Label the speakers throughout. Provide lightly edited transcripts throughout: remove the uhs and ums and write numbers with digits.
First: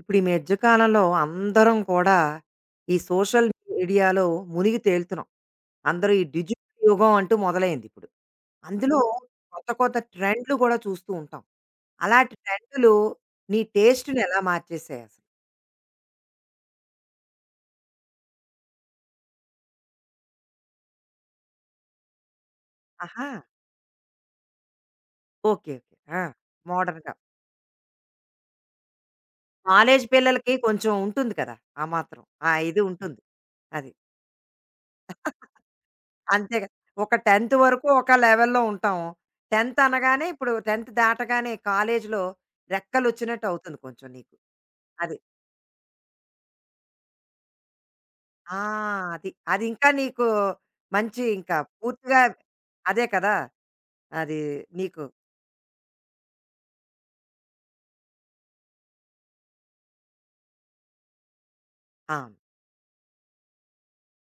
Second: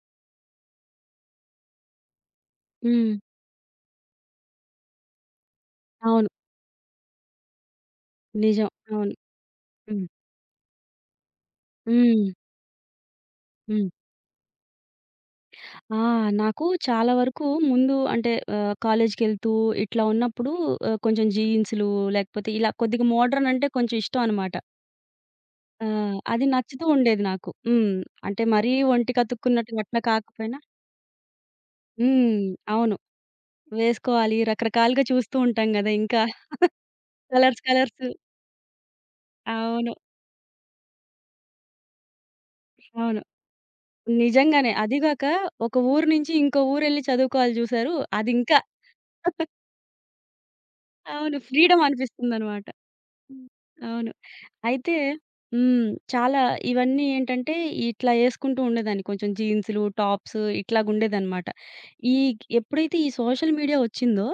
Speaker 1: ఇప్పుడు ఈ మధ్య కాలంలో అందరం కూడా ఈ
Speaker 2: హ్మ్.
Speaker 1: సోషల్ మీడియాలో మునిగి తేలుతున్నాం. అందరూ ఈ
Speaker 2: అవును.
Speaker 1: డిజిటల్ యుగం అంటూ మొదలైంది ఇప్పుడు.
Speaker 2: నిజం.
Speaker 1: అందులో
Speaker 2: అవును.
Speaker 1: కొత్త కొత్త
Speaker 2: హ్మ్.
Speaker 1: ట్రెండ్‌లు కూడా చూస్తూ ఉంటాం.
Speaker 2: హ్మ్.
Speaker 1: అలాంటి ట్రెండ్‌లు నీ
Speaker 2: హ్మ్.
Speaker 1: టేస్ట్‌ని ఎలా మార్చేసాయి అసలు?
Speaker 2: ఆ! నాకు చాలా వరకు ముందు అంటే కాలేజ్‌కెళ్తూ ఇట్లా ఉన్నప్పుడు కొంచెం జీన్స్‌లు లేకపోతే ఇలా కొద్దిగా
Speaker 1: ఆహా!
Speaker 2: మోడ్రన్ అంటే కొంచెం ఇష్టం అనమాట.
Speaker 1: ఓకే.
Speaker 2: ఆ!
Speaker 1: ఓకే. ఆ!
Speaker 2: అది నచ్చుతూ
Speaker 1: మోడర్న్‌గా.
Speaker 2: ఉండేది నాకు. హ్మ్. అంటే మరీ ఒంటికి అతుక్కున్నట్టు అట్లా
Speaker 1: కాలేజీ పిల్లలకి
Speaker 2: కాకపోయినా
Speaker 1: కొంచెం ఉంటుంది కదా! ఆ మాత్రం.
Speaker 2: హ్మ్.
Speaker 1: ఆ ఇది
Speaker 2: అవును.
Speaker 1: ఉంటుంది. అది.
Speaker 2: వేసుకోవాలి రకరకాలుగా చూస్తూ ఉంటాం గదా! ఇంకా
Speaker 1: అంతే కదా! ఒక 10థ్
Speaker 2: కలర్స్
Speaker 1: వరకు
Speaker 2: కలర్స్
Speaker 1: ఒక లెవెల్‌లో ఉంటాం. 10థ్
Speaker 2: అవును.
Speaker 1: అనగానే ఇప్పుడు 10థ్ దాటగానే కాలేజీలో
Speaker 2: అవును.
Speaker 1: రెక్కలొచ్చినట్టు అవుతుంది కొంచెం నీకు.
Speaker 2: నిజంగానే.
Speaker 1: అది.
Speaker 2: అదీగాక ఒక ఊరు నుంచి ఇంకో ఊరెళ్లి చదువుకోవాలి జూసారు
Speaker 1: ఆ!
Speaker 2: అదింకా
Speaker 1: అది. అది ఇంకా నీకు మంచి
Speaker 2: అవును.
Speaker 1: ఇంకా
Speaker 2: ఫ్రీడమ్
Speaker 1: పూర్తిగా
Speaker 2: అనిపిస్తుందనమాట.
Speaker 1: అదే కదా!
Speaker 2: హ్మ్. అవును.
Speaker 1: అది
Speaker 2: అయితే
Speaker 1: నీకు
Speaker 2: హ్మ్. చాలా ఇవన్నీ ఏంటంటే, ఇట్లా యేసుకుంటూ ఉండేదాన్ని. కొంచెం జీన్స్‌లు, టాప్స్ ఇట్లాగుండేదనమాట. ఈ
Speaker 1: ఆ!
Speaker 2: ఎప్పుడైతే ఈ సోషల్ మీడియా వచ్చిందో,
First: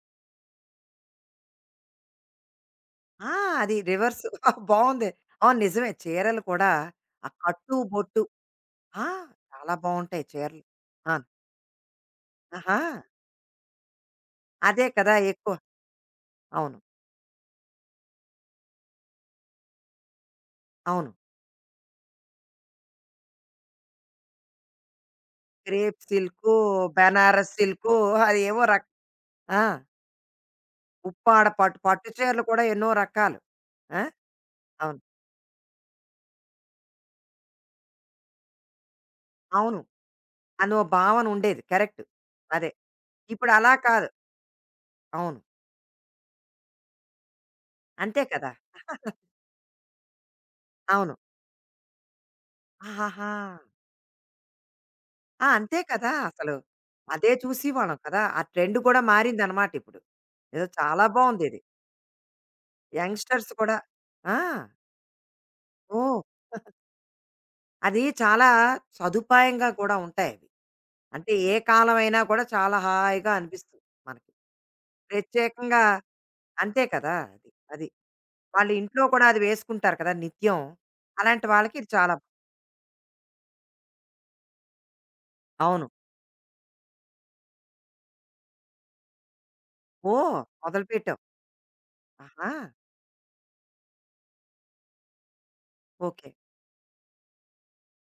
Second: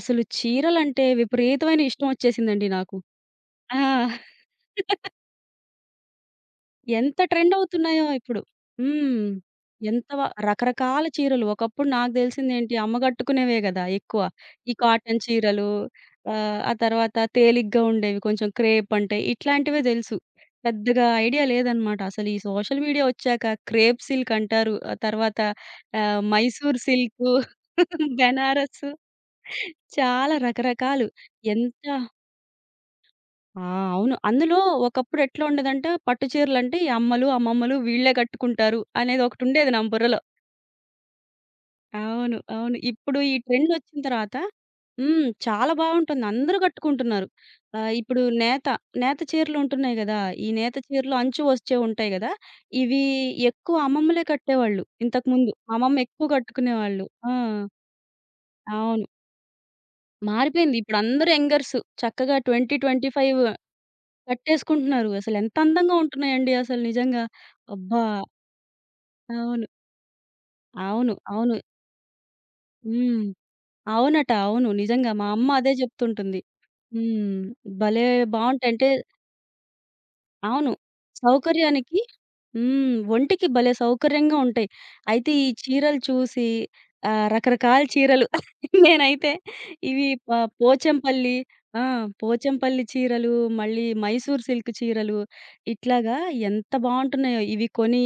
Speaker 2: అసలు చీరలంటే విపరీతమైన ఇష్టం ఒచ్చేసిందండి నాకు.
Speaker 1: ఆ! అది
Speaker 2: ఆ!
Speaker 1: రివర్సు బావుంది. అవును నిజమే. చీరలు కూడా
Speaker 2: ఎంత
Speaker 1: ఆ
Speaker 2: ట్రెండ్
Speaker 1: కట్టు,
Speaker 2: అవుతున్నాయో
Speaker 1: బొట్టు
Speaker 2: ఇప్పుడు.
Speaker 1: ఆ!
Speaker 2: హ్మ్.
Speaker 1: చాలా
Speaker 2: ఎంత వ
Speaker 1: బావుంటాయి చీరలు.
Speaker 2: రకరకాల
Speaker 1: ఆ!
Speaker 2: చీరలు. ఒకప్పుడు నాకు తెలిసిందేంటి
Speaker 1: ఆహా!
Speaker 2: అమ్మ కట్టుకునేవే గదా! ఎక్కువ. ఈ
Speaker 1: అదే కదా!
Speaker 2: కాటన్
Speaker 1: ఎక్కువ.
Speaker 2: చీరలు ఆ
Speaker 1: అవును.
Speaker 2: తర్వాత తేలిగ్గా ఉండేవి కొంచెం క్రేప్ అంటే ఇట్లాంటివే తెలుసు. పెద్దగా
Speaker 1: అవును.
Speaker 2: ఐడియా లేదనమాట. అసలు ఈ సోషల్ మీడియా వచ్చాక క్రేప్ సిల్క్ అంటారు. ఆ తర్వాత
Speaker 1: crepe silk,
Speaker 2: Mysore silk,
Speaker 1: Benaras silk అది ఏవో రక
Speaker 2: బెనారస్
Speaker 1: ఆ!
Speaker 2: చాలా రకరకాలు.
Speaker 1: ఉప్పాడ పట్టు
Speaker 2: ఎంత
Speaker 1: పట్టు చీరలు కూడా ఎన్నో రకాలు.
Speaker 2: ఆ!
Speaker 1: ఆ!
Speaker 2: అవును. అందులో
Speaker 1: అవును.
Speaker 2: ఒకప్పుడు ఎట్లా ఉండేదంటే పట్టు చీరలంటే ఈ అమ్మలు, అమ్మమ్మలు వీళ్ళే కట్టుకుంటారు అనేది ఒకటుండేది
Speaker 1: అవును.
Speaker 2: నా బుర్రలో.
Speaker 1: అనో భావన ఉండేది. కరెక్ట్.
Speaker 2: అవును.
Speaker 1: అదే.
Speaker 2: అవును. ఇప్పుడు ఈ
Speaker 1: ఇప్పుడు
Speaker 2: ట్రెండ్
Speaker 1: అలా
Speaker 2: వచ్చిన
Speaker 1: కాదు.
Speaker 2: తర్వాత హ్మ్.
Speaker 1: అవును.
Speaker 2: చాలా బావుంటుంది. అందరూ కట్టుకుంటున్నారు. ఇప్పుడు
Speaker 1: అంతే కదా!
Speaker 2: నేత, నేత చీరలు ఉంటున్నాయి గదా! ఈ నేత చీరలు
Speaker 1: అవును.
Speaker 2: అంచు వచ్చేవి ఉంటాయి గదా! ఇవి
Speaker 1: ఆహాహా!
Speaker 2: ఎక్కువ అమ్మమ్మలే కట్టేవాళ్ళు.
Speaker 1: ఆ!
Speaker 2: ఇంతకుముందు మా
Speaker 1: అంతే
Speaker 2: అమ్మమ్మ
Speaker 1: కదా!
Speaker 2: ఎక్కువ
Speaker 1: అసలు.
Speaker 2: కట్టుకునేవాళ్ళు. ఆ!
Speaker 1: అదే చూసేవాళ్ళం కదా! ఆ ట్రెండ్ కూడా
Speaker 2: అవును.
Speaker 1: మారిందనమాట ఇప్పుడు. ఏదో
Speaker 2: మారిపోయింది. ఇప్పుడు
Speaker 1: చాలా
Speaker 2: అందరూ
Speaker 1: బావుందిది.
Speaker 2: యంగర్స్ చక్కగా 20, 25
Speaker 1: యంగ్‌స్టర్స్ కూడా ఆ!
Speaker 2: కట్టేసుకుంటున్నారు. అసలెంత అందంగా
Speaker 1: ఓహ్!
Speaker 2: ఉంటున్నాయండి అసలు నిజంగా. అబ్బా!
Speaker 1: అది చాలా
Speaker 2: అవును.
Speaker 1: సదుపాయంగా కూడా ఉంటాయవి.
Speaker 2: అవును.
Speaker 1: అంటే
Speaker 2: అవును.
Speaker 1: ఏ కాలమైనా కూడా చాలా
Speaker 2: హ్మ్.
Speaker 1: హాయిగా అనిపిస్తుంది
Speaker 2: అవునట.
Speaker 1: మనకి.
Speaker 2: అవును. నిజంగా మా అమ్మ అదే
Speaker 1: ప్రత్యేకంగా
Speaker 2: జెప్తుంటుంది.
Speaker 1: అంతే కదా!
Speaker 2: హ్మ్.
Speaker 1: అది. అది.
Speaker 2: భలే బావుంటాయి.
Speaker 1: వాళ్ళు
Speaker 2: అంటే
Speaker 1: ఇంట్లో కూడా అది వేసుకుంటారు కదా! నిత్యం.
Speaker 2: అవును.
Speaker 1: అలాంటి వాళ్ళకి ఇది
Speaker 2: సౌకర్యానికి
Speaker 1: చాలా బా-
Speaker 2: హ్మ్. ఒంటికి భలే సౌకర్యంగా ఉంటాయి. అయితే ఈ
Speaker 1: అవును.
Speaker 2: చీరలు చూసి రకరకాల చీరలు నేనైతే ఇవి ప
Speaker 1: ఓహ్! మొదలుపెట్టావు.
Speaker 2: పోచంపల్లి ఆ!
Speaker 1: ఆహా!
Speaker 2: పోచంపల్లి చీరలు, మళ్ళీ మైసూర్ సిల్క్ చీరలు ఇట్లాగా
Speaker 1: ఓకే.
Speaker 2: ఎంత బావుంటున్నాయో ఇవి కొని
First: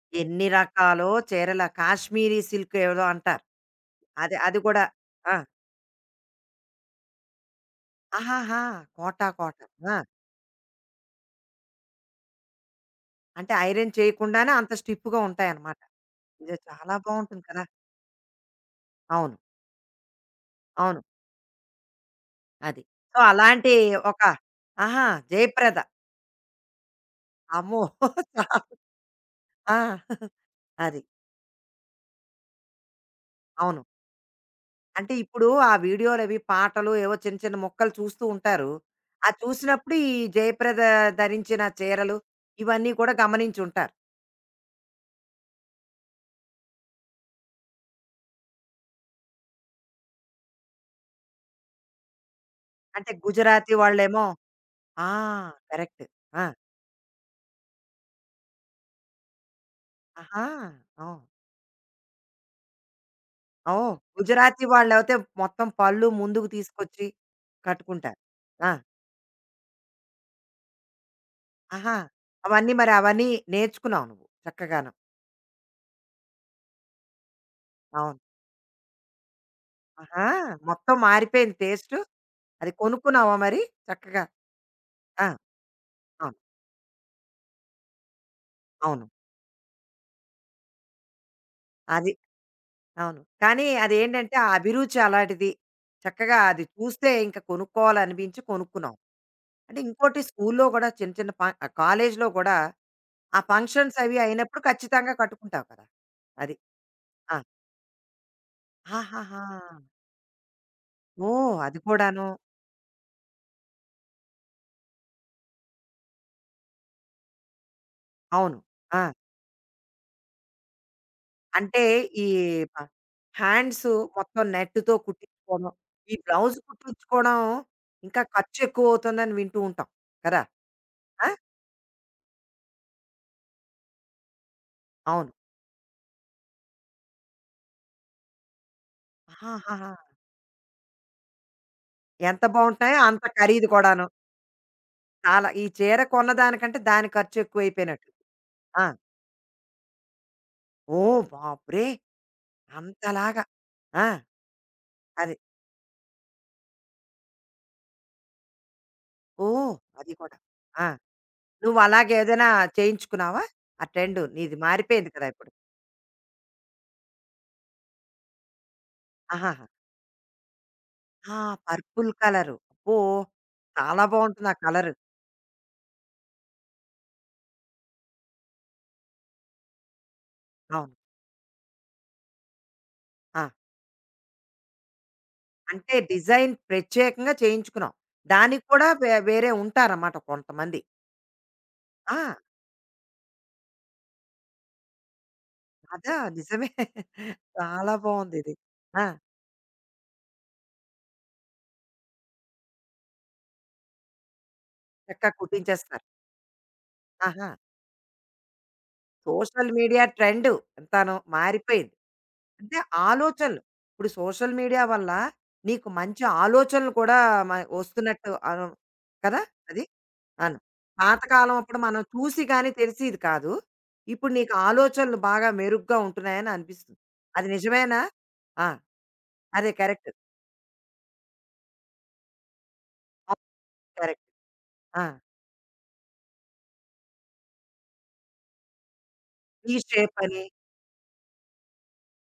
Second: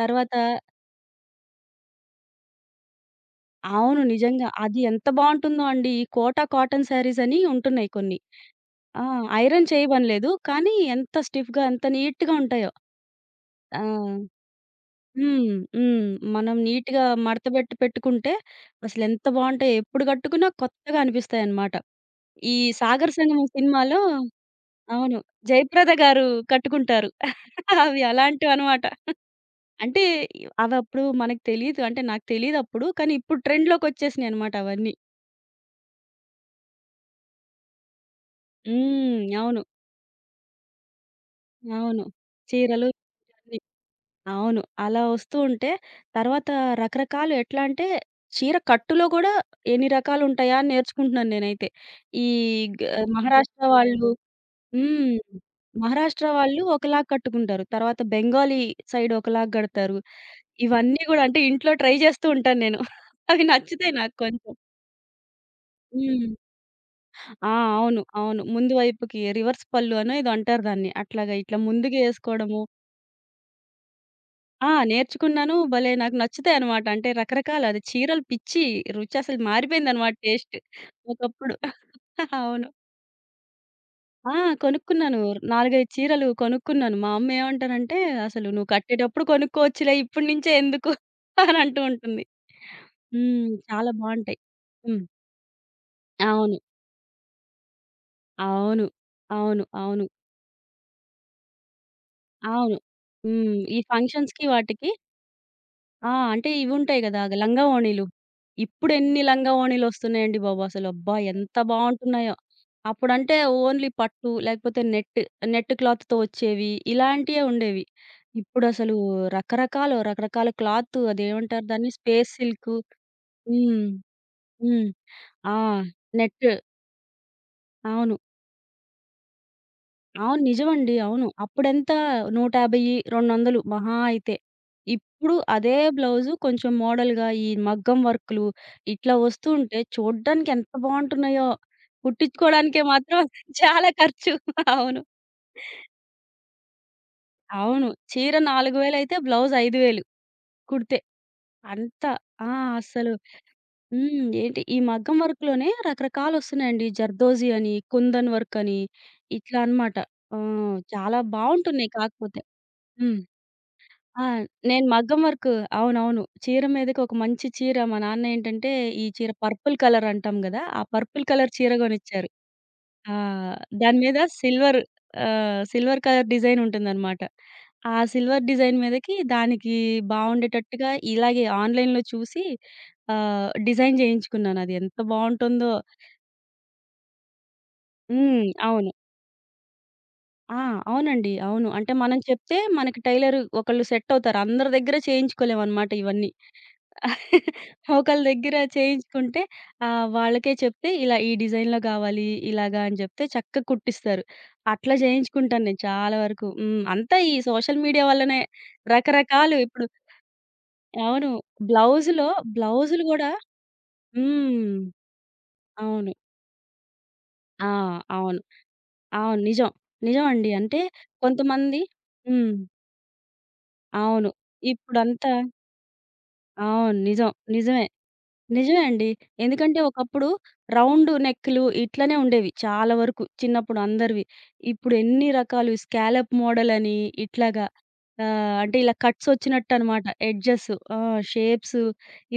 Speaker 2: తర్వాత
Speaker 1: ఎన్ని రకాలో చీరల కాశ్మీరీ సిల్క్ ఏదో అంటారు.
Speaker 2: అవును.
Speaker 1: అది
Speaker 2: నిజంగా.
Speaker 1: అది
Speaker 2: అది
Speaker 1: కూడా
Speaker 2: ఎంత
Speaker 1: ఆ!
Speaker 2: బావుంటుందో అండి. ఈ కోటా కాటన్ శారీస్ అని ఉంటున్నాయి కొన్ని.
Speaker 1: ఆహాహా!
Speaker 2: ఆ!
Speaker 1: Kota
Speaker 2: iron
Speaker 1: cotton. ఆ!
Speaker 2: చేయమనలేదు. కానీ ఎంత స్టిఫ్‌గా ఎంత నీట్‌గా ఉంటాయో.
Speaker 1: అంటే
Speaker 2: ఆ!
Speaker 1: ఐరన్ చేయకుండానే అంత స్టిఫ్‌గా
Speaker 2: హ్మ్.
Speaker 1: ఉంటాయన్నమాట.
Speaker 2: హ్మ్. మనం
Speaker 1: ఇది చాలా
Speaker 2: నీట్‌గా
Speaker 1: బావుంటుంది కదా!
Speaker 2: మడతబెట్టి పెట్టుకుంటే అసలెంత
Speaker 1: అవును.
Speaker 2: బావుంటాయో ఎప్పుడు కట్టుకున్నా కొత్తగా
Speaker 1: అవును.
Speaker 2: అనిపిస్తాయన్నమాట. ఈ
Speaker 1: అది.
Speaker 2: 'సాగర్
Speaker 1: సో,
Speaker 2: సంగమం'
Speaker 1: అలాంటి
Speaker 2: సినిమాలో
Speaker 1: ఒక ఆహా!
Speaker 2: అవును.
Speaker 1: జయప్రద.
Speaker 2: జయప్రద గారు కట్టుకుంటారు.
Speaker 1: అమ్మో!
Speaker 2: అవి
Speaker 1: చాలా
Speaker 2: అలాంటివన్నమాట.
Speaker 1: ఆ!
Speaker 2: అంటే
Speaker 1: అది.
Speaker 2: అవప్పుడు మనకు తెలీదు. అంటే నాకు తెలీదప్పుడు. కానీ ఇప్పుడు
Speaker 1: అవును.
Speaker 2: ట్రెండ్‌లోకొచ్చేసినాయన్నమాట అవన్నీ.
Speaker 1: అంటే ఇప్పుడు ఆ వీడియోలవి, పాటలు ఏవో చిన్న చిన్న ముక్కలు చూస్తూ ఉంటారు.
Speaker 2: హ్మ్.
Speaker 1: అది
Speaker 2: అవును.
Speaker 1: చూసినప్పుడు ఈ జయప్రద ధరించిన
Speaker 2: అవును.
Speaker 1: చీరలు
Speaker 2: చీరలు
Speaker 1: ఇవన్నీ కూడా గమనించుంటారు.
Speaker 2: అవును. అలా వస్తూ ఉంటే, తర్వాత రకరకాలు ఎట్లా అంటే, చీర కట్టులో గూడా ఎన్ని రకాలుంటాయా అని నేర్చుకుంటున్నాను నేనైతే. ఈ గ ఓహ్!
Speaker 1: అంటే
Speaker 2: మహారాష్ట్ర
Speaker 1: గుజరాతీ
Speaker 2: వాళ్ళు
Speaker 1: వాళ్ళేమో ఆ!
Speaker 2: హ్మ్.
Speaker 1: కరెక్ట్.
Speaker 2: మహారాష్ట్ర
Speaker 1: ఆ!
Speaker 2: వాళ్ళు ఒకలాగా కట్టుకుంటారు. తర్వాత బెంగాలీ సైడ్ ఒకలాగా గడతారు.
Speaker 1: ఆహా!
Speaker 2: ఇవన్నీ
Speaker 1: ఓహ్!
Speaker 2: గూడా అంటే ఇంట్లో ట్రై చేస్తూ ఉంటాను నేను. అవి నచ్చుతాయి
Speaker 1: ఓహ్!
Speaker 2: నాకు కొంచెం.
Speaker 1: గుజరాతీ వాళ్ళైతే మొత్తం పళ్ళు
Speaker 2: హ్మ్.
Speaker 1: ముందుకు తీసుకొచ్చి
Speaker 2: ఆ! అవును.
Speaker 1: కట్టుకుంటారు.
Speaker 2: అవును. ముందు
Speaker 1: ఆ!
Speaker 2: వైపుకి రివర్స్ పళ్ళు అనో ఏదో అంటారు దాన్ని. అట్లాగా ఇట్లా
Speaker 1: ఆహా!
Speaker 2: ముందుకి ఏసుకోవడము
Speaker 1: అవన్నీ మరి అవన్నీ నేర్చుకున్నావు నువ్వు
Speaker 2: ఆ!
Speaker 1: చక్కగాను.
Speaker 2: నేర్చుకున్నాను. భలే నాకు నచ్చుతాయనమాట. అంటే రకరకాల అది
Speaker 1: అవును.
Speaker 2: చీరలు పిచ్చి రుచి అసలు మారిపోయిందనమాట
Speaker 1: ఆహా!
Speaker 2: టేస్ట్
Speaker 1: మొత్తం
Speaker 2: ఒకప్పుడు.
Speaker 1: మారిపోయింది టేస్టు.
Speaker 2: అవును.
Speaker 1: అది కొనుక్కున్నావా మరి చక్కగా?
Speaker 2: ఆ! కొనుక్కున్నాను.
Speaker 1: ఆ!
Speaker 2: 4, 5 చీరలు
Speaker 1: అవును.
Speaker 2: కొనుక్కున్నాను. మా అమ్మ ఏమంటారంటే, "అసలు నువ్వు
Speaker 1: అవును.
Speaker 2: కట్టేటప్పుడు కొనుక్కోవచ్చులే ఇప్పటి నుంచే ఎందుకు" అని అంటూ
Speaker 1: అది.
Speaker 2: ఉంటుంది.
Speaker 1: అవును.
Speaker 2: హ్మ్.
Speaker 1: కానీ
Speaker 2: చాలా
Speaker 1: అదేంటంటే,
Speaker 2: బావుంటాయి.
Speaker 1: ఆ అభిరుచి
Speaker 2: హ్మ్.
Speaker 1: అలాంటిది. చక్కగా
Speaker 2: అవును.
Speaker 1: అది చూస్తే ఇంక కొనుక్కోవాలనిపించి
Speaker 2: అవును.
Speaker 1: కొనుక్కున్నావు.
Speaker 2: అవును. అవును.
Speaker 1: అంటే
Speaker 2: అవును.
Speaker 1: ఇంకోటి స్కూల్లో గూడా చిన్న చిన్న ఫ ఆహ్, కాలేజీలో గూడా
Speaker 2: అవును.
Speaker 1: ఆ
Speaker 2: హ్మ్. ఈ
Speaker 1: ఫంక్షన్స్ అవి
Speaker 2: ఫంక్షన్స్‌కి
Speaker 1: అయినప్పుడు
Speaker 2: వాటికి
Speaker 1: ఖచ్చితంగా కట్టుకుంటావు కదా!
Speaker 2: ఆ! అంటే
Speaker 1: అది.
Speaker 2: ఇవుంటాయి గదా!
Speaker 1: ఆ!
Speaker 2: లంగా ఓణీలు. ఇప్పుడెన్ని
Speaker 1: ఆహాహా!
Speaker 2: లంగా ఓణీలొస్తున్నాయండి బాబు అసలు. అబ్బా! ఎంత
Speaker 1: ఓహ్! అది కూడాను.
Speaker 2: బావుంటున్నాయో. అప్పుడంటే ఓన్లీ పట్టు లేకపోతే నెట్, నెట్ క్లాత్‌తో వచ్చేవి. ఇలాంటియే ఉండేవి.
Speaker 1: అవును.
Speaker 2: ఇప్పుడసలు
Speaker 1: ఆ!
Speaker 2: రకరకాలు, రకరకాల క్లాత్ అదేమంటారు
Speaker 1: అంటే
Speaker 2: దాన్ని?
Speaker 1: ఈ
Speaker 2: స్పేస్ సిల్క్.
Speaker 1: ప
Speaker 2: హ్మ్.
Speaker 1: హ్యాండ్స్ మొత్తం
Speaker 2: హ్మ్.
Speaker 1: నెట్‌తో
Speaker 2: ఆ!
Speaker 1: కుట్టించుకోవడం. ఈ
Speaker 2: నెట్.
Speaker 1: బ్లౌజ్ కుట్టించుకోవడం
Speaker 2: అవును.
Speaker 1: ఇంకా ఖర్చు ఎక్కువవుతుందని వింటూ ఉంటాం
Speaker 2: అవును.
Speaker 1: కదా!
Speaker 2: నిజమండి. అవును.
Speaker 1: ఆ!
Speaker 2: అప్పుడెంత 150, 200 మహా అయితే.
Speaker 1: అవును.
Speaker 2: ఇప్పుడు అదే బ్లౌజు కొంచెం మోడల్‌గా ఈ మగ్గం వర్కులు ఇట్లా వస్తూ ఉంటే
Speaker 1: ఆహాహాహా!
Speaker 2: చూడ్డానికి ఎంత బావుంటున్నాయో.
Speaker 1: ఎంత
Speaker 2: కుట్టించుకోవడానికే
Speaker 1: బావుంటాయో
Speaker 2: మాత్రం
Speaker 1: అంత ఖరీదు
Speaker 2: చాలా
Speaker 1: కూడాను.
Speaker 2: ఖర్చు. అవును.
Speaker 1: చాలా. ఈ చీర కొన్నదానికంటే దాని ఖర్చు
Speaker 2: అవును.
Speaker 1: ఎక్కువైపోయినట్టు.
Speaker 2: చీర
Speaker 1: ఆ!
Speaker 2: 4,000 అయితే బ్లౌజ్ 5,000 కుడితే.
Speaker 1: ఓహ్! బాబోయ్!
Speaker 2: అంత ఆ! అస్సలు
Speaker 1: అంతలాగా. ఆ!
Speaker 2: హ్మ్. ఏంటి ఈ మగ్గం
Speaker 1: అది.
Speaker 2: వర్క్‌లోనే రకరకాలొస్తున్నాయండి. జర్దోజీ అని, కుందన్ వర్క్ అని ఇట్లా
Speaker 1: ఓహ్!
Speaker 2: అన్నమాట.
Speaker 1: అది కూడా.
Speaker 2: ఆ!
Speaker 1: ఆ!
Speaker 2: చాలా బావుంటున్నాయి కాకపోతే.
Speaker 1: నువ్వలాగేదైనా
Speaker 2: హ్మ్.
Speaker 1: చేయించుకున్నావా? ఆ ట్రెండు
Speaker 2: ఆ!
Speaker 1: నీది
Speaker 2: నేను
Speaker 1: మారిపోయింది
Speaker 2: మగ్గం
Speaker 1: కదా!
Speaker 2: వర్క్
Speaker 1: ఇప్పుడు.
Speaker 2: అవునవును. చీర మీదకి ఒక మంచి చీర మా నాన్న ఏంటంటే, ఈ చీర
Speaker 1: ఆహాహా!
Speaker 2: పర్పుల్ కలర్ అంటాం గదా! ఆ పర్పుల్
Speaker 1: ఆ!
Speaker 2: కలర్ చీర
Speaker 1: పర్పుల్
Speaker 2: గొనిచ్చారు.
Speaker 1: కలరు. అబ్బో!
Speaker 2: ఆ! దాని
Speaker 1: చాలా
Speaker 2: మీద
Speaker 1: బావుంటుంది ఆ
Speaker 2: silver
Speaker 1: colour.
Speaker 2: Silver colour design ఉంటుందనమాట. ఆ సిల్వర్ డిజైన్ మీదకి దానికి బావుండేటట్టుగా
Speaker 1: అవును.
Speaker 2: ఇలాగే ఆన్‌లైన్‌లో చూసి
Speaker 1: ఆ!
Speaker 2: డిజైన్ జేయించుకున్నాను. అది ఎంత బావుంటుందో
Speaker 1: అంటే డిజైన్ ప్రత్యేకంగా చేయించుకున్నాం.
Speaker 2: హ్మ్.
Speaker 1: దానికి కూడా
Speaker 2: అవును.
Speaker 1: వేరే ఉంటారన్నమాట
Speaker 2: ఆ!
Speaker 1: కొంతమంది.
Speaker 2: అవునండి. అవును. అంటే మనం
Speaker 1: ఆ!
Speaker 2: చెప్తే మనకి టైలర్ ఒకళ్ళు సెట్ అవుతారు. అందరి దగ్గర చేయించుకోలేమనమాట
Speaker 1: అదా
Speaker 2: ఇవన్నీ.
Speaker 1: నిజమే. చాలా
Speaker 2: ఒకళ్ళ
Speaker 1: బావుందిది.
Speaker 2: దగ్గర
Speaker 1: ఆ!
Speaker 2: చేయించుకుంటే వాళ్ళకే చెప్తే ఇలా ఈ డిజైన్‌లో గావాలి ఇలాగా అని జెప్తే చక్కగా కుట్టిస్తారు. అట్లా
Speaker 1: చక్కగా
Speaker 2: జేయించుకుంటాను నేను
Speaker 1: కుట్టించేస్తారు.
Speaker 2: చాలా వరకు. హ్మ్. అంతా ఈ
Speaker 1: ఆహా!
Speaker 2: సోషల్ మీడియా వల్లనే రకరకాలు
Speaker 1: సోషల్
Speaker 2: ఇప్పుడు
Speaker 1: మీడియా ట్రెండ్ ఎంతానో
Speaker 2: అవును.
Speaker 1: మారిపోయింది.
Speaker 2: బ్లౌజులో
Speaker 1: అంటే
Speaker 2: గూడా
Speaker 1: ఆలోచనలు. ఇప్పుడు సోషల్
Speaker 2: హ్మ్.
Speaker 1: మీడియా వల్ల నీకు
Speaker 2: అవును.
Speaker 1: మంచి ఆలోచనలు కూడా మ
Speaker 2: ఆ!
Speaker 1: వస్తున్నట్టు
Speaker 2: అవును.
Speaker 1: అను
Speaker 2: అవును.
Speaker 1: కదా!
Speaker 2: నిజం.
Speaker 1: అది.
Speaker 2: నిజమండి.
Speaker 1: అవును.
Speaker 2: అంటే
Speaker 1: పాతకాలం
Speaker 2: కొంతమంది
Speaker 1: అప్పుడు మనం చూసి
Speaker 2: హ్మ్.
Speaker 1: గాని తెలిసేది కాదు.
Speaker 2: అవును.
Speaker 1: ఇప్పుడు నీకు ఆలోచనలు
Speaker 2: ఇప్పుడంతా
Speaker 1: బాగా మెరుగ్గా ఉంటున్నాయని
Speaker 2: అవును.
Speaker 1: అనిపిస్తుంది.
Speaker 2: నిజం.
Speaker 1: అది
Speaker 2: నిజమే.
Speaker 1: నిజమేనా? ఆ!
Speaker 2: నిజమే అండి.
Speaker 1: అదే
Speaker 2: ఎందుకంటే
Speaker 1: కరెక్ట్.
Speaker 2: ఒకప్పుడు రౌండ్ నెక్‌లు ఇట్లనే ఉండేవి చాలా వరకు
Speaker 1: అవును.
Speaker 2: చిన్నప్పుడు
Speaker 1: కరెక్ట్.
Speaker 2: అందరివి. ఇప్పుడు
Speaker 1: ఆ!
Speaker 2: ఎన్ని రకాలు స్కాలప్ మోడల్ అని ఇట్లాగా అంటే ఇలా కట్స్
Speaker 1: ఈ
Speaker 2: వచ్చినట్టనమాట
Speaker 1: షేప్ అని
Speaker 2: ఎడ్జెస్ ఆ! షేప్స్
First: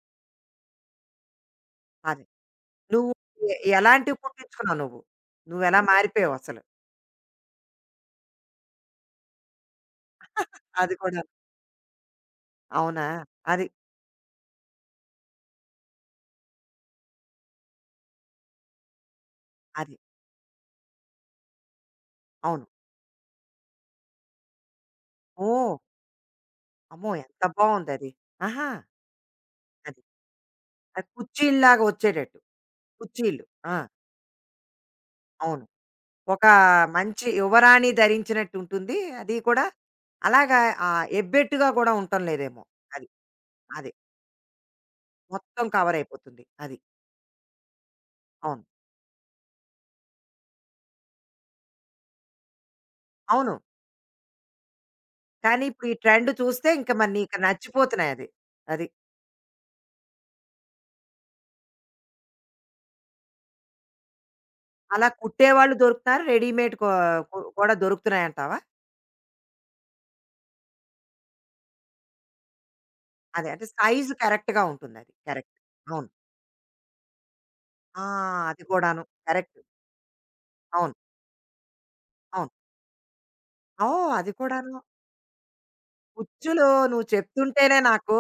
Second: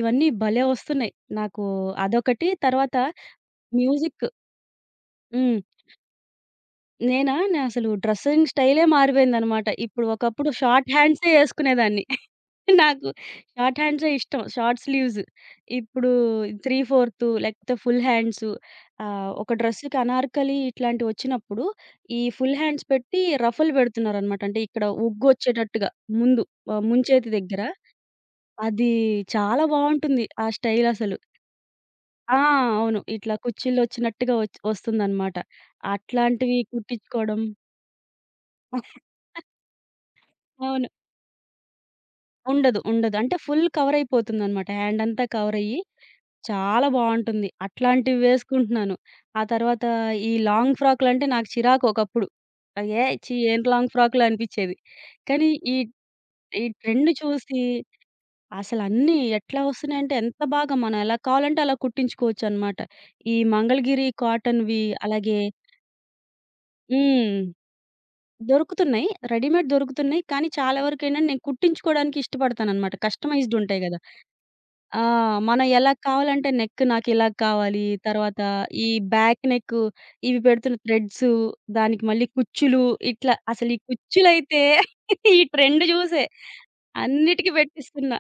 Speaker 2: ఇవన్నీ భలే వస్తున్నాయి. నాకు
Speaker 1: అదే.
Speaker 2: అదొకటి తర్వాత
Speaker 1: నువ్వు ఎలాంటివి
Speaker 2: మ్యూజిక్
Speaker 1: కుట్టించుకున్నావు నువ్వు?
Speaker 2: హ్మ్.
Speaker 1: నువ్వెలా మారిపోయావసలు?
Speaker 2: నేనా నే అసలు డ్రెసింగ్ స్టైలే మారిపోయిందనమాట. ఇప్పుడు ఒకప్పుడు షార్ట్
Speaker 1: అది కూడా.
Speaker 2: హ్యాండ్సే యేసుకునేదాన్ని.
Speaker 1: అవునా?
Speaker 2: నాకు
Speaker 1: అది.
Speaker 2: షార్ట్ హ్యాండ్సే ఇష్టం. Short sleeves. ఇప్పుడు 3/4 లేకపోతే ఫుల్ హ్యాండ్స్ ఒక
Speaker 1: అది.
Speaker 2: డ్రెస్‌కి అనార్కలి ఇట్లాంటివొచ్చినప్పుడు, ఈ ఫుల్
Speaker 1: అవును.
Speaker 2: హ్యాండ్స్ పెట్టి రఫులు పెడుతున్నారనమాట. అంటే ఇక్కడ
Speaker 1: ఓహ్!
Speaker 2: ఒగ్గొచ్చేటట్టుగా ముందు
Speaker 1: అమ్మో!
Speaker 2: ముంచేతి
Speaker 1: ఎంత
Speaker 2: దగ్గర.
Speaker 1: బావుందది. ఆహా!
Speaker 2: అది చాలా
Speaker 1: అది.
Speaker 2: బావుంటుంది ఆ
Speaker 1: అది
Speaker 2: స్టైలసలు.
Speaker 1: కుచ్చిళ్ళలాగా
Speaker 2: ఆ!
Speaker 1: వచ్చేటట్టు.
Speaker 2: అవును. ఇట్లా
Speaker 1: కుచ్చిళ్ళు. ఆ!
Speaker 2: కుచ్చిళ్ళొచ్చినట్టుగా వస్తుందనమాట.
Speaker 1: అవును. ఒక
Speaker 2: అట్లాంటివి
Speaker 1: మంచి
Speaker 2: కుట్టించుకోవడం
Speaker 1: యువరాణి ధరించినట్టు ఉంటుంది. అది కూడా అలాగా
Speaker 2: అవును.
Speaker 1: ఆహ్, ఎబ్బెట్టుగా కూడా ఉండటం లేదేమో.
Speaker 2: ఉండదు.
Speaker 1: అది.
Speaker 2: ఉండదు. అంటే ఫుల్
Speaker 1: అది.
Speaker 2: కవరయిపోతుందనమాట. హ్యాండంతా
Speaker 1: మొత్తం
Speaker 2: కవరయ్యి
Speaker 1: కవర్ అయిపోతుంది. అది.
Speaker 2: చాలా బావుంటుంది. అట్లాంటివి
Speaker 1: అవును.
Speaker 2: వేసుకుంటున్నాను. ఆ తర్వాత ఈ లాంగ్ ఫ్రాకులంటే నాకు చిరాకు ఒకప్పుడు. ఏ ఛీ!
Speaker 1: అవును.
Speaker 2: ఏం లాంగ్ ఫ్రాకులు అనిపిచ్చేది. కానీ
Speaker 1: కానీ
Speaker 2: ఈ
Speaker 1: ఇప్పుడు ఈ ట్రెండ్
Speaker 2: ఈ
Speaker 1: చూస్తే ఇంక
Speaker 2: ట్రెండ్
Speaker 1: మరి నీకు
Speaker 2: చూసి
Speaker 1: నచ్చిపోతున్నాయది. అది. అది
Speaker 2: అసలన్నీ ఎట్లా వస్తున్నాయంటే ఎంత బాగా మనం ఎలా కావాలంటే అలా కుట్టించుకోవచ్చనమాట. ఈ మంగళగిరి కాటన్‌వి
Speaker 1: అలా
Speaker 2: అలాగే
Speaker 1: కుట్టేవాళ్ళు దొరుకుతున్నారు. రెడీమేడ్ కో
Speaker 2: హ్మ్.
Speaker 1: కూడా దొరుకుతున్నాయంటావా?
Speaker 2: దొరుకుతున్నాయి. రెడీమేడ్ దొరుకుతున్నాయి. కానీ చాలా వరకేంటంటే నేను కుట్టించుకోవడానికి ఇష్టపడతాననమాట.
Speaker 1: అదే.
Speaker 2: కస్టమైజ్డ్
Speaker 1: అంటే
Speaker 2: ఉంటాయి గదా!
Speaker 1: సైజు కరెక్ట్‌గా
Speaker 2: ఆ!
Speaker 1: ఉంటుందది. కరెక్ట్.
Speaker 2: మనం ఎలా
Speaker 1: అవును.
Speaker 2: కావాలంటే నెక్ నాకిలా కావాలి.
Speaker 1: ఆ!
Speaker 2: తర్వాత
Speaker 1: అది
Speaker 2: ఈ
Speaker 1: కూడాను.
Speaker 2: Back
Speaker 1: correct.
Speaker 2: నెక్ ఇవి పెడుతున్న
Speaker 1: అవును.
Speaker 2: థ్రెడ్స్, దానికి మళ్ళీ
Speaker 1: అవును.
Speaker 2: కుచ్చులు ఇట్లా అసలు ఈ
Speaker 1: ఓహ్! అది
Speaker 2: కుచ్చులైతే
Speaker 1: కూడాను.
Speaker 2: ఈ ట్రెండ్ జూసే
Speaker 1: కుచ్చులు నువ్వు
Speaker 2: అన్నిటికి
Speaker 1: చెప్తుంటేనే
Speaker 2: పెట్టిస్తున్నా.
Speaker 1: నాకు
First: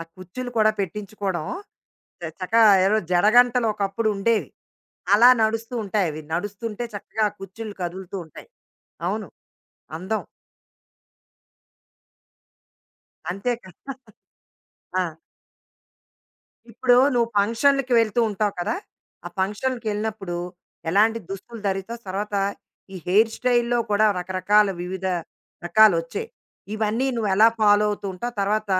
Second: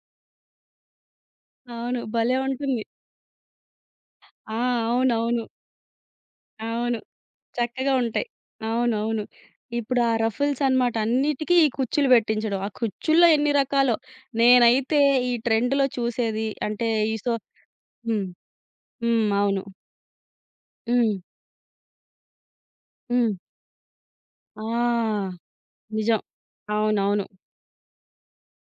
Speaker 1: ఆ కుచ్చులు కూడా పెట్టించుకోవడం.
Speaker 2: అవును.
Speaker 1: చ
Speaker 2: భలే
Speaker 1: చక్కగా
Speaker 2: ఉంటుంది.
Speaker 1: ఏదో జడగంటలు ఒకప్పుడు ఉండేవి.
Speaker 2: ఆ!
Speaker 1: అలా
Speaker 2: అవునవును.
Speaker 1: నడుస్తూ ఉంటాయి అవి. నడుస్తుంటే
Speaker 2: అవును.
Speaker 1: చక్కగా ఆ కుచ్చులు
Speaker 2: చక్కగా
Speaker 1: కదులుతూ
Speaker 2: ఉంటాయి.
Speaker 1: ఉంటాయి.
Speaker 2: అవునవును.
Speaker 1: అవును.
Speaker 2: ఇప్పుడు ఆ
Speaker 1: అందం.
Speaker 2: రఫుల్స్ అన్నమాట. అన్నిటికి ఈ కుచ్చులు పెట్టించడం. ఆ కుచ్చుల్లో ఎన్ని
Speaker 1: అంతే కదా!
Speaker 2: రకాలో. నేనైతే
Speaker 1: ఆ!
Speaker 2: ఈ ట్రెండ్‌లో చూసేది అంటే
Speaker 1: ఇప్పుడు
Speaker 2: ఈ
Speaker 1: నువ్వు
Speaker 2: సో
Speaker 1: ఫంక్షన్‌లకి వెళ్తూ
Speaker 2: హ్మ్.
Speaker 1: ఉంటావు కదా!
Speaker 2: హ్మ్.
Speaker 1: ఆ
Speaker 2: అవును.
Speaker 1: ఫంక్షన్‌లకెళ్ళినప్పుడు
Speaker 2: హ్మ్.
Speaker 1: ఎలాంటి దుస్తులు ధరిస్తావు? తర్వాత ఈ హెయిర్
Speaker 2: హ్మ్.
Speaker 1: స్టైల్‌లో కూడా
Speaker 2: ఆ!
Speaker 1: రకరకాల వివిధ
Speaker 2: నిజం.
Speaker 1: రకాలొచ్చాయి. ఇవన్నీ
Speaker 2: అవునవును.
Speaker 1: నువ్వు ఎలా ఫాలో అవుతూ ఉంటావు? తర్వాత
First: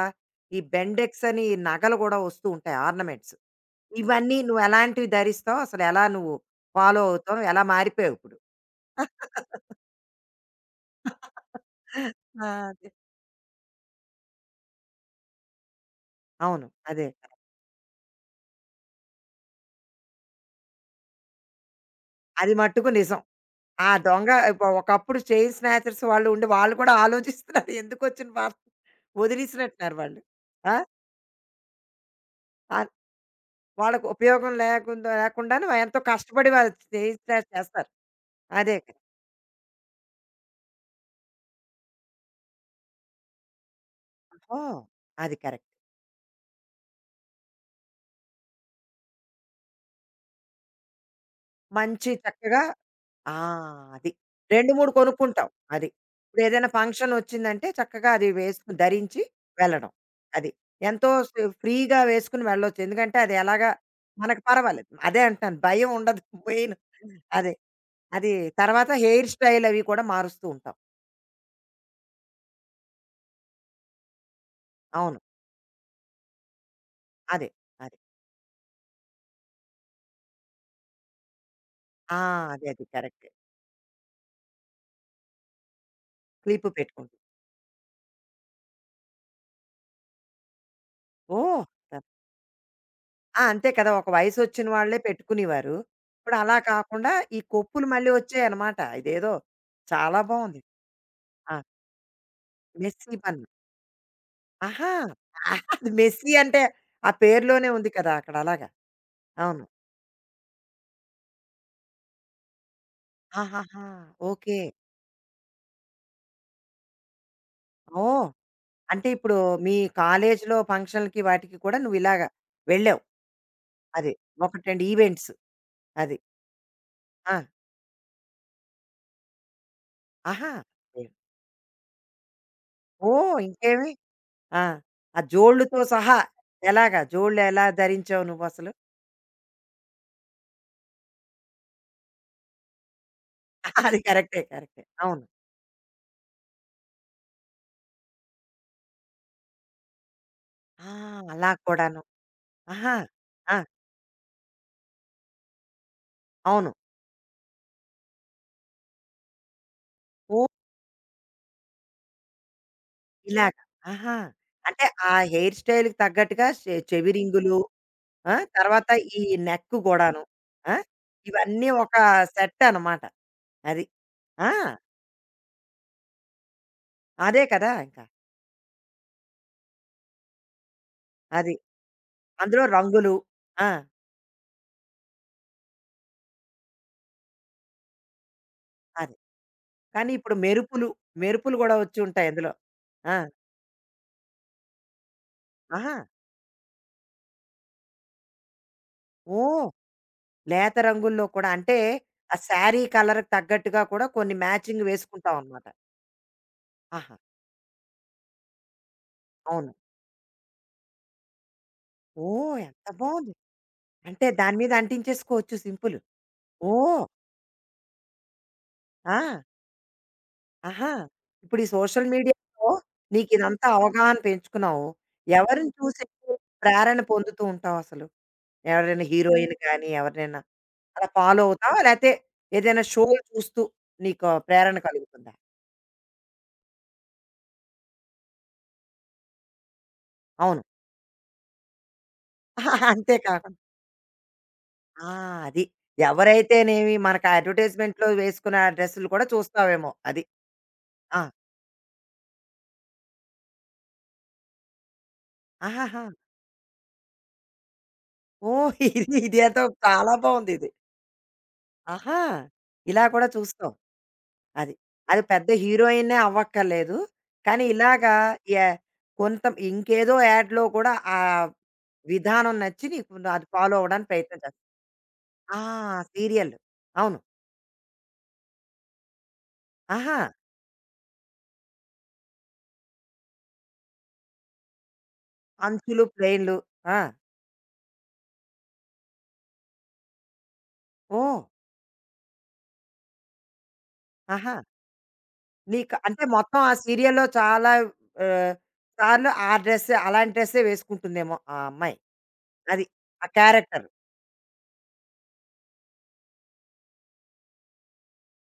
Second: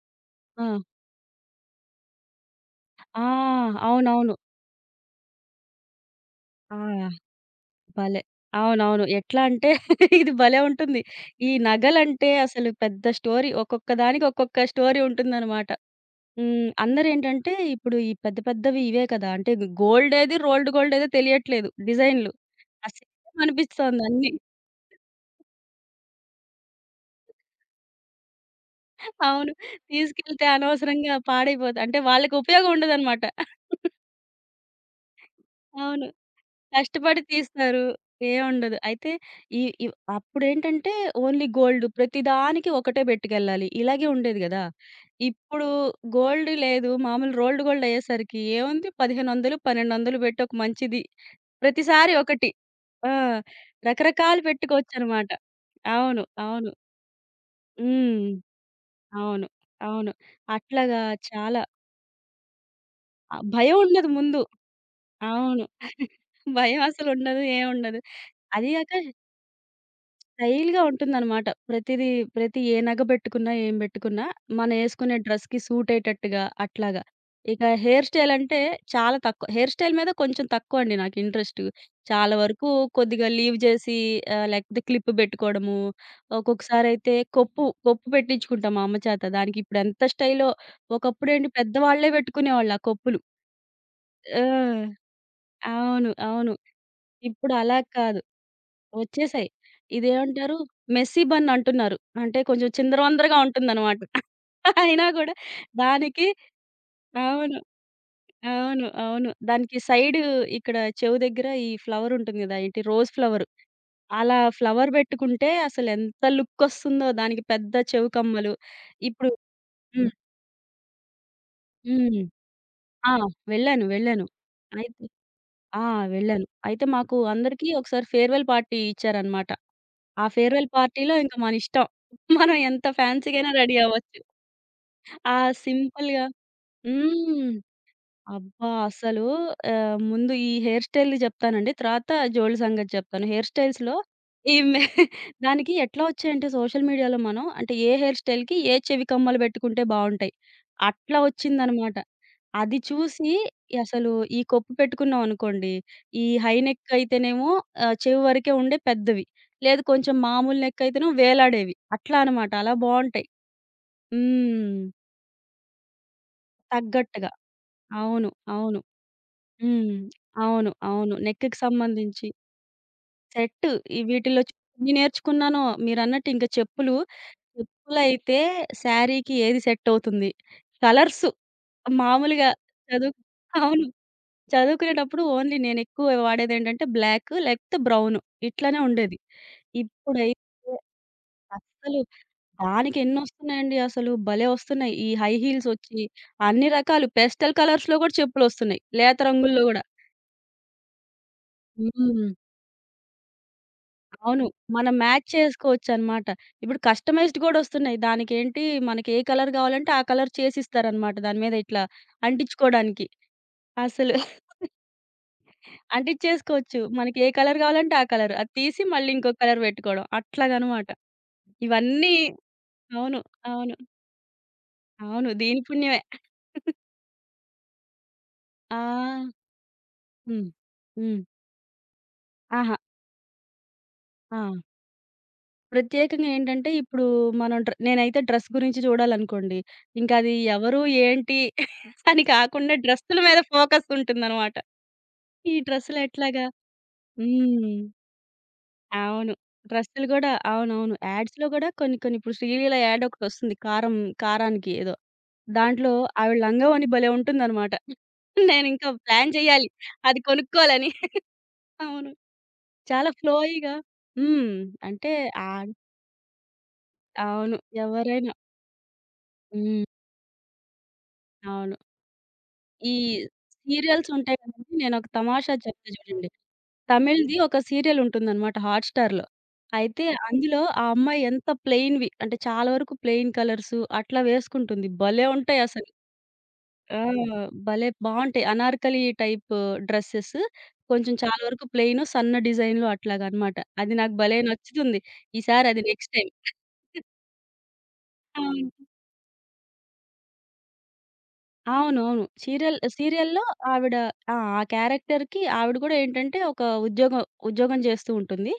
Speaker 1: ఈ
Speaker 2: ఆ!
Speaker 1: బెండెక్స్ అని ఈ నగలు గూడా వస్తూ ఉంటాయి
Speaker 2: ఆ!
Speaker 1: ఆర్నమెంట్స్.
Speaker 2: అవునవును.
Speaker 1: ఇవన్నీ నువ్వు ఎలాంటివి ధరిస్తావు? అసలు ఎలా నువ్వు
Speaker 2: ఆ!
Speaker 1: ఫాలో అవుతావు? ఎలా మారిపోయావు
Speaker 2: భలే!
Speaker 1: ఇప్పుడు?
Speaker 2: అవునవును. ఎట్లా అంటే ఇది భలే ఉంటుంది. ఈ నగలంటే
Speaker 1: ఆ!
Speaker 2: అసలు
Speaker 1: అదే.
Speaker 2: పెద్ద స్టోరీ. ఒక్కొక్క దానికి ఒక్కొక్క స్టోరీ ఉంటుందనమాట.
Speaker 1: అవును.
Speaker 2: హ్మ్.
Speaker 1: అదే.
Speaker 2: అందరేంటంటే ఇప్పుడు ఈ పెద్ద పెద్దవి ఇవే కదా! అంటే గోల్డ్ ఏది, రోల్డ్ గోల్డ్ ఏదో తెలియట్లేదు డిజైన్‌లు.
Speaker 1: అది
Speaker 2: ఆ
Speaker 1: మట్టుకు నిజం.
Speaker 2: సేమ్
Speaker 1: ఆ
Speaker 2: అనిపిస్తోంది
Speaker 1: దొంగ
Speaker 2: అన్నీ.
Speaker 1: ఇప్పు ఒకప్పుడు చైన్ స్నాచర్స్ వాళ్ళు ఉండి వాళ్ళు కూడా ఆలోచిస్తున్నారు. ఎందుకొచ్చిన వార్త
Speaker 2: అవును.
Speaker 1: వదిలేసినట్టున్నారు వాళ్ళు.
Speaker 2: తీసుకెళ్తే
Speaker 1: ఆ!
Speaker 2: అనవసరంగా పాడైపోతాయి. అంటే వాళ్ళకి ఉపయోగం
Speaker 1: ఆహ్,
Speaker 2: ఉండదనమాట.
Speaker 1: వాళ్ళకి ఉపయోగం లేకుండాను ఎంతో
Speaker 2: అవును.
Speaker 1: కష్టపడి వాళ్ళు చైన్
Speaker 2: కష్టపడి
Speaker 1: స్నాచ్
Speaker 2: తీస్తారు.
Speaker 1: చేస్తారు.
Speaker 2: ఏముండదు.
Speaker 1: అదే కదా!
Speaker 2: అయితే ఈ ఇవ్ అప్పుడేంటంటే ఓన్లీ గోల్డ్ ప్రతిదానికి ఒకటే పెట్టుకెళ్ళాలి. ఇలాగే ఉండేది గదా!
Speaker 1: ఓహ్! అది
Speaker 2: ఇప్పుడు
Speaker 1: కరెక్ట్.
Speaker 2: గోల్డ్ లేదు. మామూలు రోల్డ్ గోల్డ్ అయ్యేసరికి ఏముంది 1,500, 1,200 పెట్టి ఒక మంచిది.
Speaker 1: మంచి
Speaker 2: ప్రతిసారి ఒకటి.
Speaker 1: చక్కగా
Speaker 2: ఆ!
Speaker 1: ఆ! అది.
Speaker 2: రకరకాలు
Speaker 1: 2, 3
Speaker 2: పెట్టుకోవచ్చనమాట.
Speaker 1: కొనుక్కుంటాం. అది.
Speaker 2: అవును.
Speaker 1: ఇప్పుడేదైనా
Speaker 2: అవును.
Speaker 1: ఫంక్షన్ వచ్చిందంటే చక్కగా
Speaker 2: హ్మ్.
Speaker 1: అది వేసుకొని ధరించి
Speaker 2: అవును.
Speaker 1: వెళ్ళడం.
Speaker 2: అవును.
Speaker 1: అది.
Speaker 2: అట్లాగా
Speaker 1: ఎంతో స్
Speaker 2: చాలా
Speaker 1: ఫ్రీగా వేసుకొని వెళ్ళొచ్చు. ఎందుకంటే అది ఎలాగా
Speaker 2: భయం ఉండదు ముందు.
Speaker 1: మనకు పర్వాలేదు. అదే అంటున్నాను
Speaker 2: అవును.
Speaker 1: భయం ఉండదు మెయిన్.
Speaker 2: భయం అసలుండదు.
Speaker 1: అదే.
Speaker 2: ఏముండదు.
Speaker 1: అది
Speaker 2: అది
Speaker 1: తర్వాత
Speaker 2: గాక
Speaker 1: హెయిర్ స్టైల్ అవి కూడా మారుస్తూ ఉంటాం.
Speaker 2: స్టైల్‌గా ఉంటుందనమాట. ప్రతిదీ ప్రతి ఏ నగ బెట్టుకున్నా, ఏం బెట్టుకున్నా మనయేసుకునే
Speaker 1: అవును.
Speaker 2: డ్రెస్‌కి సూటయ్యేటట్టుగా అట్లాగా.
Speaker 1: అదే.
Speaker 2: ఇక
Speaker 1: అదే.
Speaker 2: హెయిర్ స్టైల్ అంటే చాలా తక్కువ. హెయిర్ స్టైల్ మీద కొంచెం తక్కువండి నాకు ఇంట్రెస్టు.
Speaker 1: ఆ!
Speaker 2: చాలా
Speaker 1: అదే.
Speaker 2: వరకు
Speaker 1: అది
Speaker 2: కొద్దిగా
Speaker 1: కరెక్టే.
Speaker 2: లీవ్ జేసి లేకపోతే క్లిప్ బెట్టుకోవడము,
Speaker 1: క్లిప్ పెట్టుకుంటాం.
Speaker 2: ఒక్కొక్కసారయితే కొప్పు, కొప్పు పెట్టించుకుంటా మా అమ్మ చేత. దానికిప్పుడెంత స్టైలో. ఒకప్పుడేంటి
Speaker 1: ఓహ్! ఆ!
Speaker 2: పెద్దవాళ్ళే బెట్టుకునేవాళ్ళు ఆ కొప్పులు.
Speaker 1: అంతే కదా! ఒక
Speaker 2: ఆ!
Speaker 1: వయసొచ్చిన వాళ్ళే పెట్టుకునేవారు.
Speaker 2: అవును.
Speaker 1: ఇప్పుడు
Speaker 2: అవును.
Speaker 1: అలా కాకుండా ఈ
Speaker 2: ఇప్పుడు అలా
Speaker 1: కొప్పులు మళ్ళీ
Speaker 2: కాదు.
Speaker 1: వచ్చాయన్నమాట. ఇదేదో
Speaker 2: వచ్చేసాయి.
Speaker 1: చాలా
Speaker 2: ఇదేమంటారు
Speaker 1: బావుంది.
Speaker 2: మెస్సీ బన్
Speaker 1: ఆ!
Speaker 2: అంటున్నారు. అంటే కొంచెం
Speaker 1: మెస్సీ
Speaker 2: చిందరవందరగా
Speaker 1: బన్.
Speaker 2: ఉంటుందనమాట.
Speaker 1: ఆహా!
Speaker 2: అయినా గూడా
Speaker 1: ఆహా, అది
Speaker 2: దానికి
Speaker 1: మెస్సీ అంటే ఆ
Speaker 2: అవును.
Speaker 1: పేరులోనే ఉంది కదా! అక్కడ అలాగా.
Speaker 2: అవును. అవును.
Speaker 1: అవును.
Speaker 2: దానికి సైడు ఇక్కడ చెవు దగ్గర ఈ ఫ్లవర్ ఉంటుంది గదా! ఏంటి రోజ్ ఫ్లవరు.
Speaker 1: ఆహాహా!
Speaker 2: అలా
Speaker 1: ఓకే.
Speaker 2: ఫ్లవర్ బెట్టుకుంటే అసలెంత లుక్కొస్తుందో దానికి పెద్ద చెవు
Speaker 1: ఓహ్!
Speaker 2: కమ్మలు.
Speaker 1: అంటే
Speaker 2: ఇప్పుడు
Speaker 1: ఇప్పుడు మీ
Speaker 2: హ్మ్.
Speaker 1: కాలేజీలో ఫంక్షన్‌లకి వాటికి కూడా నువ్వు
Speaker 2: హ్మ్.
Speaker 1: ఇలాగా వెళ్ళావు.
Speaker 2: ఆ! వెళ్ళాను.
Speaker 1: అది.
Speaker 2: వెళ్ళాను.
Speaker 1: 1, 2
Speaker 2: అయితే
Speaker 1: ఈవెంట్స్.
Speaker 2: ఆ!
Speaker 1: అది.
Speaker 2: వెళ్ళాను. అయితే మాకు
Speaker 1: ఆ!
Speaker 2: అందరికీ ఒకసారి ఫేర్‌వెల్ పార్టీ ఇచ్చారనమాట. ఆ
Speaker 1: ఆహా!
Speaker 2: ఫేర్‌వెల్
Speaker 1: హ్మ్.
Speaker 2: పార్టీలో ఇంక మనిష్టం. మనం ఎంత
Speaker 1: ఓహ్!
Speaker 2: ఫ్యాన్సీ‌గైనా రెడీ
Speaker 1: ఇంకేమి?
Speaker 2: అవ్వచ్చు.
Speaker 1: ఆ! ఆ
Speaker 2: ఆ
Speaker 1: జోళ్ళుతో సహా
Speaker 2: సింపుల్‌గా
Speaker 1: ఎలాగా? జోళ్ళు
Speaker 2: హ్మ్.
Speaker 1: ఎలా ధరించావు
Speaker 2: అబ్బా!
Speaker 1: నువ్వసలు?
Speaker 2: అసలు ముందు ఈ హెయిర్ స్టైల్‌ది చెప్తానండి. తర్వాత జోళ్ళు సంగతి చెప్తాను. హెయిర్ స్టైల్స్‌లో
Speaker 1: అది కరెక్టే.
Speaker 2: ఈ మె
Speaker 1: కరెక్టే. అవును.
Speaker 2: దానికి ఎట్లా వచ్చాయంటే సోషల్ మీడియాలో మనం అంటే ఏ హెయిర్ స్టైల్‌కి ఏ చెవి కమ్మలు పెట్టుకుంటే బావుంటాయి.
Speaker 1: ఆ!
Speaker 2: అట్లా
Speaker 1: అలా
Speaker 2: వచ్చిందనమాట.
Speaker 1: కూడాను.
Speaker 2: అది
Speaker 1: ఆహా!
Speaker 2: చూసి
Speaker 1: ఆ!
Speaker 2: అసలు ఈ కొప్పు పెట్టుకున్నామనుకోండి, ఈ హై
Speaker 1: అవును.
Speaker 2: నెక్ అయితేనేమో చెవి వరకే ఉండే పెద్దవి. లేదు కొంచెం
Speaker 1: ఓహ్!
Speaker 2: మామూలు నెక్ అయితేనేమో వేలాడేవి. అట్లా అనమాట. అలా బావుంటాయి.
Speaker 1: ఇలాగ. ఆహా!
Speaker 2: హ్మ్.
Speaker 1: అంటే ఆ హెయిర్ స్టైల్‌కి తగ్గట్టుగా చెవి
Speaker 2: తగ్గట్టుగా.
Speaker 1: రింగులు,
Speaker 2: అవును.
Speaker 1: ఆ!
Speaker 2: అవును.
Speaker 1: తర్వాత ఈ నెక్
Speaker 2: హ్మ్.
Speaker 1: గూడాను.
Speaker 2: అవును.
Speaker 1: ఆ!
Speaker 2: అవును. నెక్‌కి
Speaker 1: ఇవన్నీ ఒక
Speaker 2: సంబంధించి.
Speaker 1: సెట్ అనమాట.
Speaker 2: సెట్
Speaker 1: అది.
Speaker 2: ఈ వీటిలో
Speaker 1: ఆ!
Speaker 2: చూ- ఎన్ని నేర్చుకున్నానో మీరన్నట్టు ఇంక చెప్పులు.
Speaker 1: అదే కదా! ఇంకా.
Speaker 2: చెప్పులైతే శారీకి ఏది సెట్ అవుతుంది. కలర్స్
Speaker 1: అది.
Speaker 2: మామూలుగా
Speaker 1: అందులో
Speaker 2: చదువు
Speaker 1: రంగులు. ఆ!
Speaker 2: అవును. చదువుకునేటప్పుడు ఓన్లీ నేనెక్కువ వాడేదేంటంటే బ్లాక్ లేకపోతే బ్రౌను. ఇట్లనే
Speaker 1: అది.
Speaker 2: ఉండేది.
Speaker 1: కానీ ఇప్పుడు
Speaker 2: ఇప్పుడైతే
Speaker 1: మెరుపులు, మెరుపులు గూడా వచ్చి
Speaker 2: అస్సలు
Speaker 1: ఉంటాయి అందులో. ఆ!
Speaker 2: దానికెన్నొస్తున్నాయండి అసలు భలే వస్తున్నాయి. ఈ హై
Speaker 1: ఆహా!
Speaker 2: హీల్సొచ్చి అన్ని రకాలు పేస్టల్ కలర్స్‌లో గూడా చెప్పులొస్తున్నాయి. లేత రంగుల్లో
Speaker 1: ఓహ్!
Speaker 2: గూడా.
Speaker 1: లేత రంగుల్లో కూడా అంటే,
Speaker 2: హ్మ్.
Speaker 1: ఆ శారీ కలర్‌కి తగ్గట్టుగా కూడా కొన్ని
Speaker 2: అవును.
Speaker 1: మ్యాచింగ్
Speaker 2: మనం మ్యాచ్
Speaker 1: వేసుకుంటావనమాట.
Speaker 2: చేసుకోవచ్చనమాట. ఇప్పుడు
Speaker 1: ఆహా!
Speaker 2: కస్టమైజ్డ్ గూడొస్తున్నాయి. దానికేంటి మనకి ఏ కలర్
Speaker 1: అవును.
Speaker 2: గావాలంటే ఆ కలర్ చేసిస్తారనమాట. దాని మీద ఇట్లా
Speaker 1: ఓహ్! ఎంత
Speaker 2: అంటించుకోడానికి.
Speaker 1: బావుంది.
Speaker 2: అసలు
Speaker 1: అంటే దాని మీద అంటించేసుకోవచ్చు సింపుల్.
Speaker 2: అంటిచ్చేసుకోవచ్చు.
Speaker 1: ఓహ్!
Speaker 2: మనకి ఏ కలర్ గావాలంటే ఆ కలర్. అది తీసి మళ్ళీ ఇంకో
Speaker 1: ఆ!
Speaker 2: కలర్ పెట్టుకోవడం. అట్లాగనమాట.
Speaker 1: ఆహా! ఇప్పుడు ఈ సోషల్
Speaker 2: ఇవన్నీ
Speaker 1: మీడియాలో
Speaker 2: అవును.
Speaker 1: నీకిదంతా
Speaker 2: అవును.
Speaker 1: అవగాహన పెంచుకున్నావు.
Speaker 2: అవును. దీని
Speaker 1: ఎవరిని
Speaker 2: పుణ్యమే.
Speaker 1: చూసి ఎక్కువ ప్రేరణ పొందుతూ ఉంటావసలు?
Speaker 2: ఆ!
Speaker 1: ఎవరైనా హీరోయిన్ కానీ, ఎవరినైనా?
Speaker 2: హ్మ్.
Speaker 1: అలా
Speaker 2: హ్మ్.
Speaker 1: ఫాలో అవుతావా? లేతే
Speaker 2: ఆహా!
Speaker 1: ఏదైనా షోలు చూస్తూ నీకు
Speaker 2: ఆ!
Speaker 1: ప్రేరణ కలుగుతుందా?
Speaker 2: ప్రత్యేకంగా ఏంటంటే ఇప్పుడు మనం డ్ర నేనైతే డ్రెస్ గురించి చూడాలనుకోండి. ఇంకా అది
Speaker 1: అవును.
Speaker 2: ఎవరు? ఏంటి? అని కాకుండా
Speaker 1: అంతే
Speaker 2: డ్రెస్సుల మీద
Speaker 1: కాకుండా
Speaker 2: ఫోకస్ ఉంటుందనమాట.
Speaker 1: ఆ!
Speaker 2: ఈ
Speaker 1: అది.
Speaker 2: డ్రెస్సులు ఎట్లాగా
Speaker 1: ఎవరైతేనేమి మనకు ఆ
Speaker 2: హ్మ్.
Speaker 1: అడ్వర్‌టైజ్‌మెంట్‌లో వేసుకున్న ఆ డ్రెస్సులు కూడా
Speaker 2: అవును.
Speaker 1: చూస్తావేమో
Speaker 2: డ్రెస్సులు
Speaker 1: అది.
Speaker 2: గూడా అవునవును.
Speaker 1: ఆ!
Speaker 2: యాడ్స్‌లో గూడా కొన్ని కొన్ని ఇప్పుడు 'శ్రీలీల' యాడ్ ఒకటొస్తుంది. కారం కారానికి ఏదో. దాంట్లో
Speaker 1: ఆహాహా!
Speaker 2: ఆవిడ లంగావోణి భలే ఉంటుందనమాట.
Speaker 1: ఓహ్!
Speaker 2: నేనింకా
Speaker 1: ఇది
Speaker 2: ప్లాన్
Speaker 1: ఇదేదో
Speaker 2: చేయాలి.
Speaker 1: చాలా
Speaker 2: అది
Speaker 1: బావుందిది.
Speaker 2: కొనుక్కోవాలని. అవును.
Speaker 1: ఆహా! ఇలా
Speaker 2: చాలా
Speaker 1: కూడా చూస్తావు.
Speaker 2: ఫ్లోయీగా హ్మ్.
Speaker 1: అది.
Speaker 2: అంటే
Speaker 1: అది పెద్ద
Speaker 2: ఆన్
Speaker 1: హీరోయిన్‌నే అవ్వక్కర్లేదు.
Speaker 2: అవును.
Speaker 1: కానీ ఇలాగా
Speaker 2: ఎవరైనా
Speaker 1: య కొంత
Speaker 2: హ్మ్.
Speaker 1: ఇంకేదో యాడ్‌లో కూడా ఆ
Speaker 2: అవును.
Speaker 1: విధానం నచ్చి
Speaker 2: ఈ
Speaker 1: నీకు నువ్వు అది ఫాలో
Speaker 2: సీరియల్స్
Speaker 1: అవ్వడానికి
Speaker 2: ఉంటాయి
Speaker 1: ప్రయత్నం చేస్తావు.
Speaker 2: కదండీ! నేనొక తమాషా
Speaker 1: ఆ!
Speaker 2: చెప్తా చూడండి.
Speaker 1: సీరియల్. అవును.
Speaker 2: తమిళ్‌ది ఒక సీరియల్ ఉంటుందనమాట హాట్‌స్టార్‌లో. అయితే
Speaker 1: ఆహా!
Speaker 2: అందులో ఆ అమ్మాయి ఎంత ప్లెయిన్‌వి అంటే చాలా వరకు ప్లెయిన్ కలర్స్ అట్లా వేసుకుంటుంది. భలే ఉంటాయి అసలు.
Speaker 1: అంచులు, ప్లేన్‌లు.
Speaker 2: ఆ!
Speaker 1: ఆ!
Speaker 2: భలే బావుంటాయి. అనార్కలి టైప్ డ్రెసెస్ కొంచెం చాలా
Speaker 1: ఓహ్!
Speaker 2: వరకు ప్లెయిను, సన్న డిజైన్‌లో అట్లాగనమాట. అది నాకు భలే
Speaker 1: ఆహా!
Speaker 2: నచ్చుతుంది. ఈసారి అది
Speaker 1: నీకు
Speaker 2: నెక్స్ట్
Speaker 1: అంటే
Speaker 2: టైమ్.
Speaker 1: మొత్తం ఆ సీరియల్‌లో చాలా
Speaker 2: ఆ!
Speaker 1: ఆహ్, సార్లు ఆ డ్రెస్సే అలాంటి డ్రెస్సే వేసుకుంటుందేమో ఆ అమ్మాయి.
Speaker 2: అవునవును.
Speaker 1: అది. ఆ
Speaker 2: సీరియల్‌లో
Speaker 1: క్యారెక్టర్.
Speaker 2: ఆవిడ ఆ! ఆ క్యారెక్టర్‌కి ఆవిడ గూడా ఏంటంటే ఒక ఉద్యోగం ఉద్యోగం చేస్తూ ఉంటుంది.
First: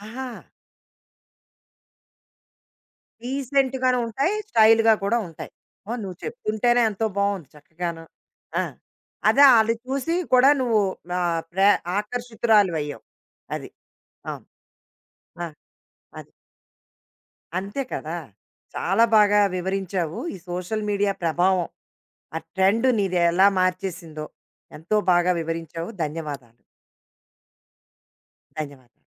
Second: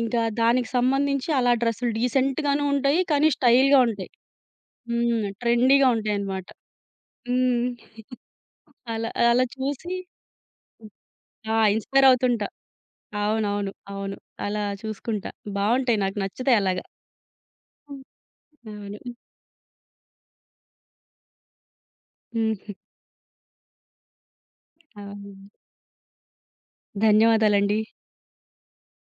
Speaker 2: ఇంకా
Speaker 1: ఆహా!
Speaker 2: దానికి సంబంధించి అలా డ్రెస్సులు డీసెంట్ గాను ఉంటాయి. కానీ స్టైల్‌గా
Speaker 1: డీసెంట్‌గాను
Speaker 2: ఉంటాయి.
Speaker 1: ఉంటాయి. స్టైల్‌గా కూడా
Speaker 2: హ్మ్.
Speaker 1: ఉంటాయి.
Speaker 2: ట్రెండీగా
Speaker 1: ఓహ్! నువ్వు
Speaker 2: ఉంటాయన్నమాట.
Speaker 1: చెప్తుంటేనే ఎంతో బావుంది
Speaker 2: హ్మ్.
Speaker 1: చక్కగాను. ఆ!
Speaker 2: అలా అలా
Speaker 1: అదే అది
Speaker 2: చూసి
Speaker 1: చూసి కూడా నువ్వు ఆహ్,
Speaker 2: ఆ!
Speaker 1: ప్రే
Speaker 2: ఇన్‌స్పైర్ అవుతుంటా.
Speaker 1: ఆకర్షితురాలివయ్యావు. అది.
Speaker 2: అవునవును. అవును.
Speaker 1: అవును.
Speaker 2: అలా చూసుకుంటా.
Speaker 1: ఆ!
Speaker 2: బావుంటాయి. నాకు
Speaker 1: అది.
Speaker 2: నచ్చుతాయి అలాగా.
Speaker 1: అంతే
Speaker 2: అవును.
Speaker 1: కదా!
Speaker 2: హ్మ్. అవునండి.
Speaker 1: చాలా బాగా వివరించావు. ఈ సోషల్ మీడియా ప్రభావం, ఆ ట్రెండ్ నీది ఎలా మార్చేసిందో ఎంతో బాగా వివరించావు. ధన్యవాదాలు.
Speaker 2: ధన్యవాదాలండి.
Speaker 1: ధన్యవాదాలు.